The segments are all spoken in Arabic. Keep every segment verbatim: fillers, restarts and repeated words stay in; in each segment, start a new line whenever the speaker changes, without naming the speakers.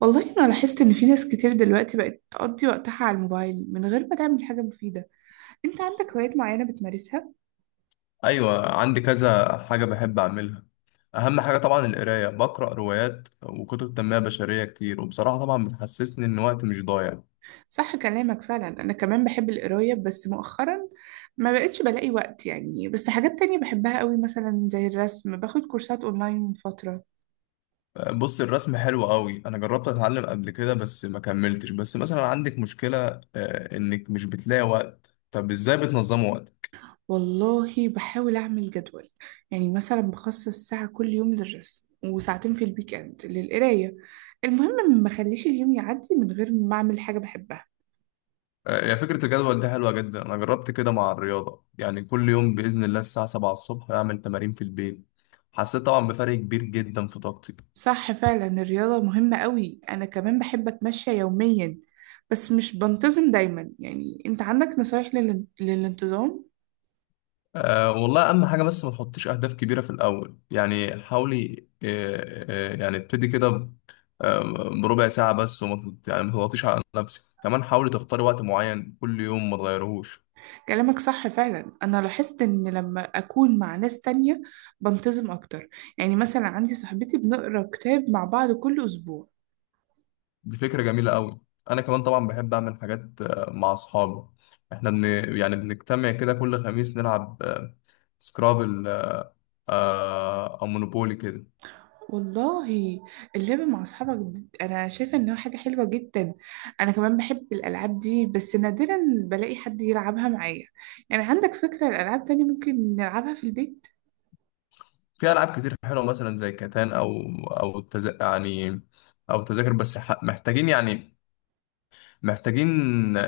والله أنا لاحظت إن في ناس كتير دلوقتي بقت تقضي وقتها على الموبايل من غير ما تعمل حاجة مفيدة. أنت عندك هوايات معينة بتمارسها؟
ايوه، عندي كذا حاجه بحب اعملها. اهم حاجه طبعا القرايه، بقرا روايات وكتب تنميه بشريه كتير، وبصراحه طبعا بتحسسني ان وقتي مش ضايع.
صح كلامك فعلا، أنا كمان بحب القراية بس مؤخرا ما بقتش بلاقي وقت، يعني بس حاجات تانية بحبها قوي، مثلا زي الرسم، باخد كورسات أونلاين من فترة.
بص، الرسم حلو قوي. انا جربت اتعلم قبل كده بس ما كملتش. بس مثلا عندك مشكله آه، انك مش بتلاقي وقت. طب ازاي بتنظموا وقتك؟
والله بحاول أعمل جدول، يعني مثلا بخصص ساعة كل يوم للرسم وساعتين في الويك إند للقراية. المهم ما اخليش اليوم يعدي من غير ما أعمل حاجة بحبها.
آه، هي فكره الجدول دي حلوه جدا. انا جربت كده مع الرياضه، يعني كل يوم باذن الله الساعه سبعة الصبح اعمل تمارين في البيت. حسيت طبعا بفرق كبير جدا في طاقتي.
صح فعلا، الرياضة مهمة قوي، أنا كمان بحب أتمشى يوميا بس مش بنتظم دايما. يعني أنت عندك نصايح لل... للانتظام؟
أه والله، أهم حاجة بس ما تحطيش أهداف كبيرة في الأول، يعني حاولي أه أه يعني ابتدي كده ب- آه، بربع ساعة بس، وما تض- يعني ما تضغطيش على نفسك. كمان حاولي تختاري وقت معين كل يوم ما تغيرهوش.
كلامك صح فعلا، أنا لاحظت إن لما أكون مع ناس تانية بنتظم أكتر، يعني مثلا عندي صاحبتي بنقرأ كتاب مع بعض كل أسبوع.
دي فكرة جميلة أوي. أنا كمان طبعا بحب أعمل حاجات آه، مع أصحابي. إحنا بن يعني بنجتمع كده كل خميس، نلعب آه، سكرابل آه، أو مونوبولي كده.
والله اللعب مع أصحابك د- أنا شايفة إنها حاجة حلوة جدا، أنا كمان بحب الألعاب دي بس نادرا بلاقي حد يلعبها معايا. يعني عندك فكرة الألعاب تانية ممكن نلعبها في البيت؟
في ألعاب كتير حلوة، مثلا زي كاتان أو أو التز... يعني أو تذاكر. بس ح- محتاجين يعني محتاجين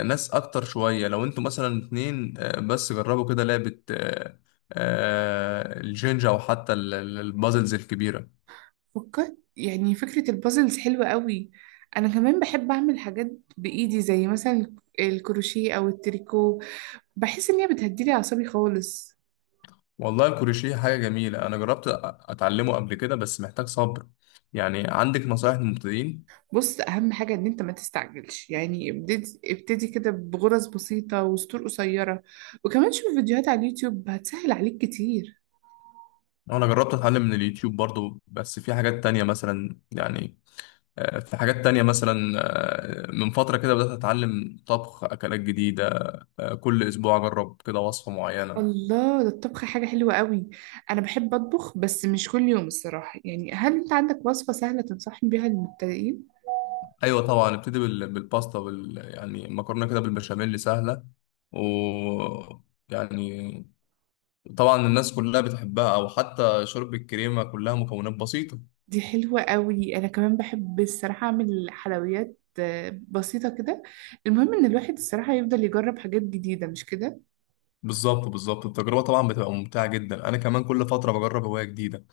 ناس اكتر شوية. لو انتوا مثلا اتنين آه، بس جربوا كده لعبة آه، آه، الجينجا، او حتى ال- ال- البازلز الكبيرة.
فكرت، يعني فكرة البازلز حلوة قوي. أنا كمان بحب أعمل حاجات بإيدي، زي مثلا الكروشيه أو التريكو، بحس إن هي بتهديلي أعصابي خالص.
والله، الكروشيه حاجة جميلة. انا جربت أ- اتعلمه قبل كده بس محتاج صبر. يعني عندك نصايح للمبتدئين؟
بص، أهم حاجة إن أنت ما تستعجلش، يعني ابتدي ابتدي كده بغرز بسيطة وسطور قصيرة، وكمان شوف فيديوهات على اليوتيوب هتسهل عليك كتير.
انا جربت اتعلم من اليوتيوب برضو، بس في حاجات تانية مثلا يعني آه، في حاجات تانية مثلا. آه، من فترة كده بدأت أتعلم طبخ أكلات جديدة، آه، كل أسبوع أجرب كده وصفة معينة.
الله، ده الطبخ حاجة حلوة قوي، أنا بحب أطبخ بس مش كل يوم الصراحة. يعني هل أنت عندك وصفة سهلة تنصحني بيها للمبتدئين؟
ايوه طبعا، ابتدي بال- بالباستا بال... يعني مكرونه كده بالبشاميل سهله. و يعني طبعا الناس كلها بتحبها، او حتى شرب الكريمه، كلها مكونات بسيطه.
دي حلوة قوي، أنا كمان بحب الصراحة أعمل حلويات آه، بسيطة كده. المهم إن الواحد الصراحة يفضل يجرب حاجات جديدة، مش كده؟
بالظبط بالظبط. التجربه طبعا بتبقى ممتعه جدا. انا كمان كل فتره بجرب هوايه جديده.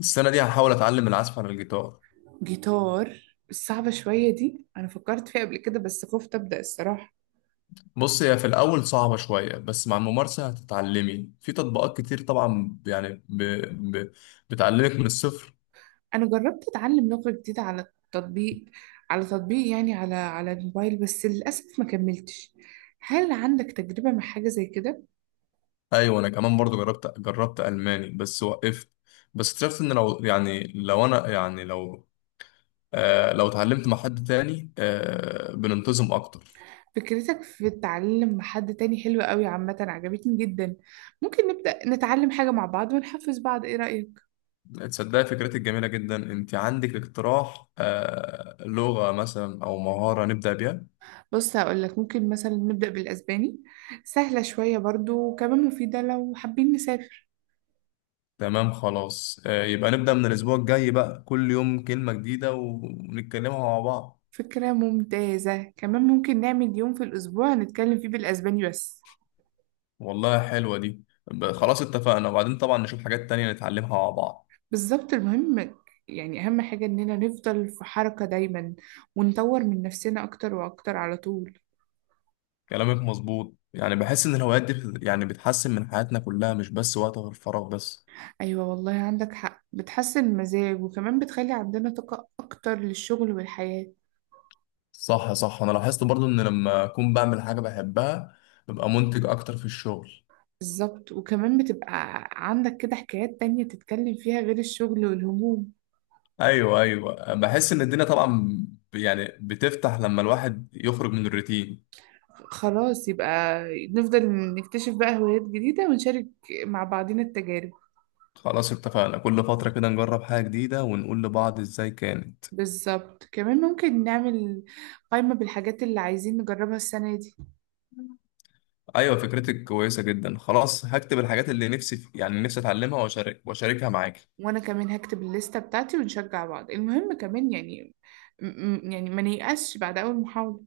السنه دي هحاول اتعلم العزف على الجيتار.
جيتار، الصعبة شوية دي، أنا فكرت فيها قبل كده بس خفت أبدأ الصراحة.
بص، هي في الاول صعبه شويه، بس مع الممارسه هتتعلمي. في تطبيقات كتير طبعا يعني ب... ب... بتعلمك من الصفر.
أنا جربت أتعلم لغة جديدة على التطبيق، على تطبيق يعني على على الموبايل بس للأسف ما كملتش. هل عندك تجربة مع حاجة زي كده؟
ايوه، انا كمان برضو جربت جربت الماني بس وقفت. بس اكتشفت ان لو يعني لو انا يعني لو آه لو اتعلمت مع حد تاني، آه بننتظم اكتر.
فكرتك في التعلم مع حد تاني حلوة قوي، عامة عجبتني جدا. ممكن نبدأ نتعلم حاجة مع بعض ونحفز بعض، إيه رأيك؟
تصدقي؟ فكرتك جميله جدا. انت عندك اقتراح آه لغه مثلا او مهاره نبدا بيها؟
بص هقولك، ممكن مثلا نبدأ بالأسباني، سهلة شوية برضو وكمان مفيدة لو حابين نسافر.
تمام، خلاص. آه يبقى نبدا من الاسبوع الجاي بقى، كل يوم كلمه جديده ونتكلمها مع بعض.
فكرة ممتازة، كمان ممكن نعمل يوم في الأسبوع هنتكلم فيه بالأسباني بس.
والله حلوه دي. ب- خلاص، اتفقنا. وبعدين طبعا نشوف حاجات تانية نتعلمها مع بعض.
بالظبط، المهم يعني أهم حاجة إننا نفضل في حركة دايما، ونطور من نفسنا أكتر وأكتر على طول.
كلامك مظبوط. يعني بحس ان الهوايات دي بت- يعني بتحسن من حياتنا كلها، مش بس وقت الفراغ بس.
أيوة والله عندك حق، بتحسن المزاج وكمان بتخلي عندنا طاقة أكتر للشغل والحياة.
صح صح، انا لاحظت برضو ان لما اكون بعمل حاجة بحبها، ببقى منتج اكتر في الشغل.
بالظبط، وكمان بتبقى عندك كده حكايات تانية تتكلم فيها غير الشغل والهموم.
ايوه ايوه، بحس ان الدنيا طبعا ب- يعني بتفتح لما الواحد يخرج من الروتين.
خلاص يبقى نفضل نكتشف بقى هوايات جديدة ونشارك مع بعضنا التجارب.
خلاص، اتفقنا. كل فترة كده نجرب حاجة جديدة ونقول لبعض ازاي كانت.
بالظبط، كمان ممكن نعمل قائمة بالحاجات اللي عايزين نجربها السنة دي.
ايوه، فكرتك كويسة جدا. خلاص، هكتب الحاجات اللي نفسي يعني نفسي اتعلمها، واشارك واشاركها معاك.
وأنا كمان هكتب الليستة بتاعتي ونشجع بعض. المهم كمان يعني م- م- يعني ما نيأسش بعد أول محاولة.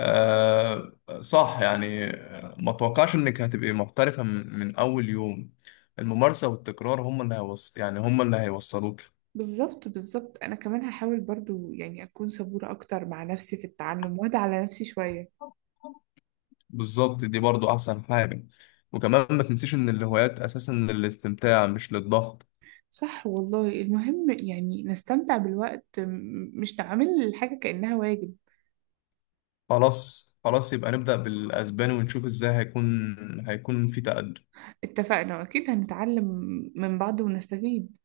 آه، صح. يعني آه، ما توقعش انك هتبقي محترفة من, من اول يوم. الممارسة والتكرار هم اللي هيوص... يعني هم اللي هيوصلوك.
بالظبط بالظبط، أنا كمان هحاول برضو يعني أكون صبورة أكتر مع نفسي في التعلم، وأدعى على نفسي شوية.
بالظبط، دي برضو احسن حاجة. وكمان ما تنسيش ان الهوايات اساسا للاستمتاع، مش للضغط.
صح والله، المهم يعني نستمتع بالوقت، م- مش نعمل الحاجة كأنها واجب.
خلاص خلاص، يبقى نبدأ بالاسباني ونشوف ازاي هيكون هيكون في تقدم.
اتفقنا، واكيد هنتعلم من بعض ونستفيد.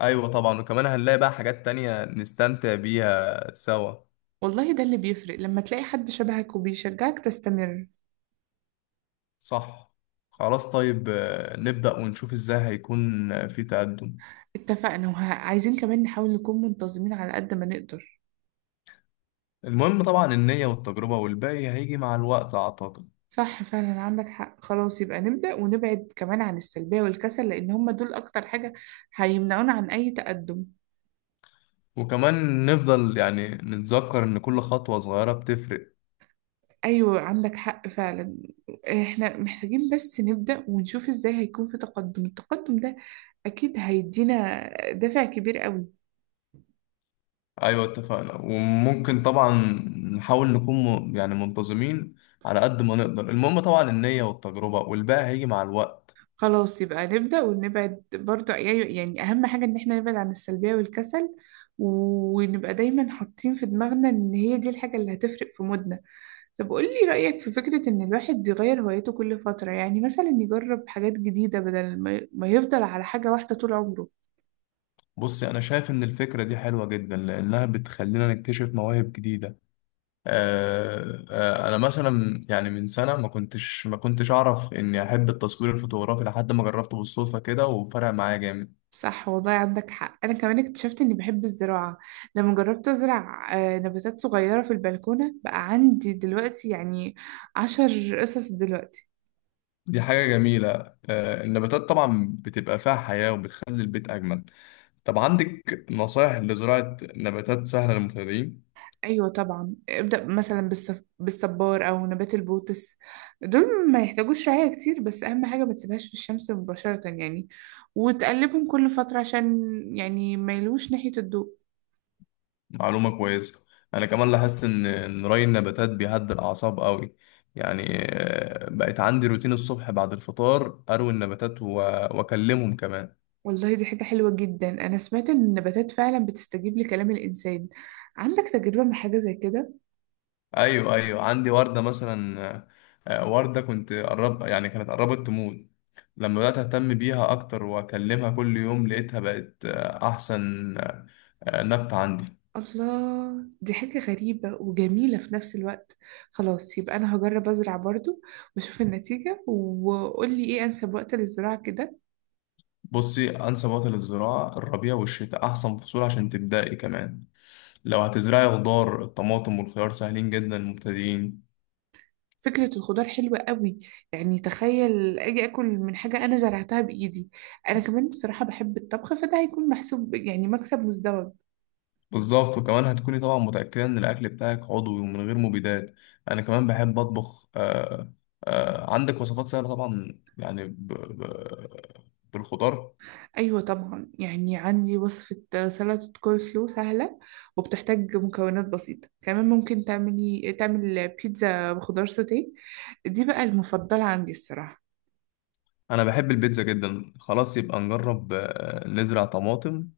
ايوه طبعا، وكمان هنلاقي بقى حاجات تانية نستمتع بيها سوا.
والله ده اللي بيفرق، لما تلاقي حد شبهك وبيشجعك تستمر.
صح. خلاص، طيب. آه، نبدأ ونشوف ازاي هيكون آه، في تقدم.
اتفقنا، وعايزين كمان نحاول نكون منتظمين على قد ما نقدر.
المهم طبعا النية والتجربة، والباقي هيجي مع الوقت أعتقد.
صح فعلا عندك حق، خلاص يبقى نبدأ ونبعد كمان عن السلبية والكسل، لأن هما دول أكتر حاجة هيمنعونا عن أي تقدم.
وكمان نفضل يعني نتذكر إن كل خطوة صغيرة بتفرق.
أيوة عندك حق فعلا، احنا محتاجين بس نبدأ ونشوف ازاي هيكون في تقدم. التقدم ده أكيد هيدينا دافع كبير قوي.
أيوة، اتفقنا. وممكن طبعا نحاول نكون م- يعني منتظمين على قد ما نقدر. المهم طبعا النية والتجربة، والباقي هيجي مع الوقت.
خلاص يبقى نبدأ ونبعد برضه، يعني يعني أهم حاجة إن احنا نبعد عن السلبية والكسل، ونبقى دايما حاطين في دماغنا إن هي دي الحاجة اللي هتفرق في مودنا. طب قولي رأيك في فكرة إن الواحد يغير هوايته كل فترة، يعني مثلا يجرب حاجات جديدة بدل ما ي- ما يفضل على حاجة واحدة طول عمره.
بصي، أنا شايف إن الفكرة دي حلوة جدا لأنها بتخلينا نكتشف مواهب جديدة. آه، آه، أنا مثلا يعني من سنة ما كنتش ما كنتش أعرف إني أحب التصوير الفوتوغرافي، لحد ما جربته بالصدفة كده وفرق معايا جامد.
صح والله عندك حق، أنا كمان اكتشفت إني بحب الزراعة لما جربت أزرع آه، نباتات صغيرة في البلكونة، بقى عندي دلوقتي يعني عشر قصص دلوقتي.
دي حاجة جميلة. آه، النباتات طبعا بتبقى فيها حياة وبتخلي البيت أجمل. طب عندك نصائح لزراعة نباتات سهلة للمبتدئين؟
ايوه طبعا، ابدأ مثلا بالصف... بالصبار او نبات البوتس، دول ما يحتاجوش رعاية كتير. بس اهم حاجة ما تسيبهاش في الشمس مباشرة، يعني وتقلبهم كل فترة عشان يعني ما يلوش ناحية الضوء.
معلومة كويسة. أنا كمان لاحظت إن إن ري النباتات بيهدي الأعصاب قوي. يعني آه، بقت عندي روتين الصبح، بعد الفطار أروي النباتات و- وأكلمهم كمان.
والله دي حاجة حلوة جدا، انا سمعت ان النباتات فعلا بتستجيب لكلام الانسان. عندك تجربة مع حاجة زي كده؟
أيوه أيوه، عندي وردة مثلا. آه، آه، وردة كنت قرب يعني كانت قربت تموت. لما بدأت أهتم بيها أكتر وأكلمها كل يوم، لقيتها بقت آه، أحسن آه، آه، نبتة عندي.
الله، دي حاجة غريبة وجميلة في نفس الوقت. خلاص يبقى انا هجرب ازرع برضو واشوف النتيجة. وقولي ايه انسب وقت للزراعة كده؟
بصي، أنسب وقت للزراعة الربيع والشتاء، أحسن فصول عشان تبدأي. كمان لو هتزرعي خضار، الطماطم والخيار سهلين جدا للمبتدئين.
فكرة الخضار حلوة قوي، يعني تخيل أجي أكل من حاجة أنا زرعتها بإيدي. أنا كمان الصراحة بحب الطبخ، فده هيكون محسوب، يعني مكسب مزدوج.
بالظبط، وكمان هتكوني طبعا متأكدة إن الأكل بتاعك عضوي ومن غير مبيدات. أنا كمان بحب أطبخ. آه آه عندك وصفات سهلة طبعا يعني ب... ب... بالخضار؟
أيوة طبعا، يعني عندي وصفة سلطة كول سلو سهلة وبتحتاج مكونات بسيطة. كمان ممكن تعملي تعمل بيتزا بخضار سوتيه، دي بقى المفضلة عندي الصراحة.
انا بحب البيتزا جدا. خلاص، يبقى نجرب آه، نزرع طماطم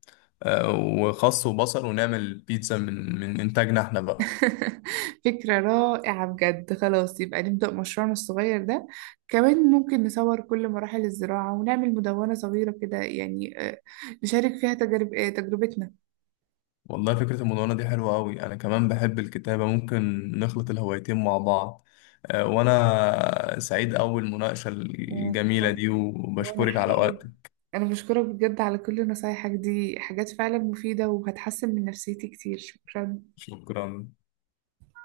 آه، وخس وبصل، ونعمل بيتزا من من انتاجنا احنا بقى.
فكرة رائعة بجد، خلاص يبقى نبدأ مشروعنا الصغير ده. كمان ممكن نصور كل مراحل الزراعة ونعمل مدونة صغيرة كده، يعني آه، نشارك فيها تجارب آه، تجربتنا.
والله، فكرة المدونة دي حلوة قوي. انا كمان بحب الكتابة، ممكن نخلط الهوايتين مع بعض. آه، وانا سعيد اول مناقشة
و...
الجميلة
و...
دي،
وأنا
وبشكرك على
حقيقي
وقتك.
أنا بشكرك بجد على كل نصايحك، دي حاجات فعلا مفيدة وهتحسن من نفسيتي كتير. شكرا.
شكرا.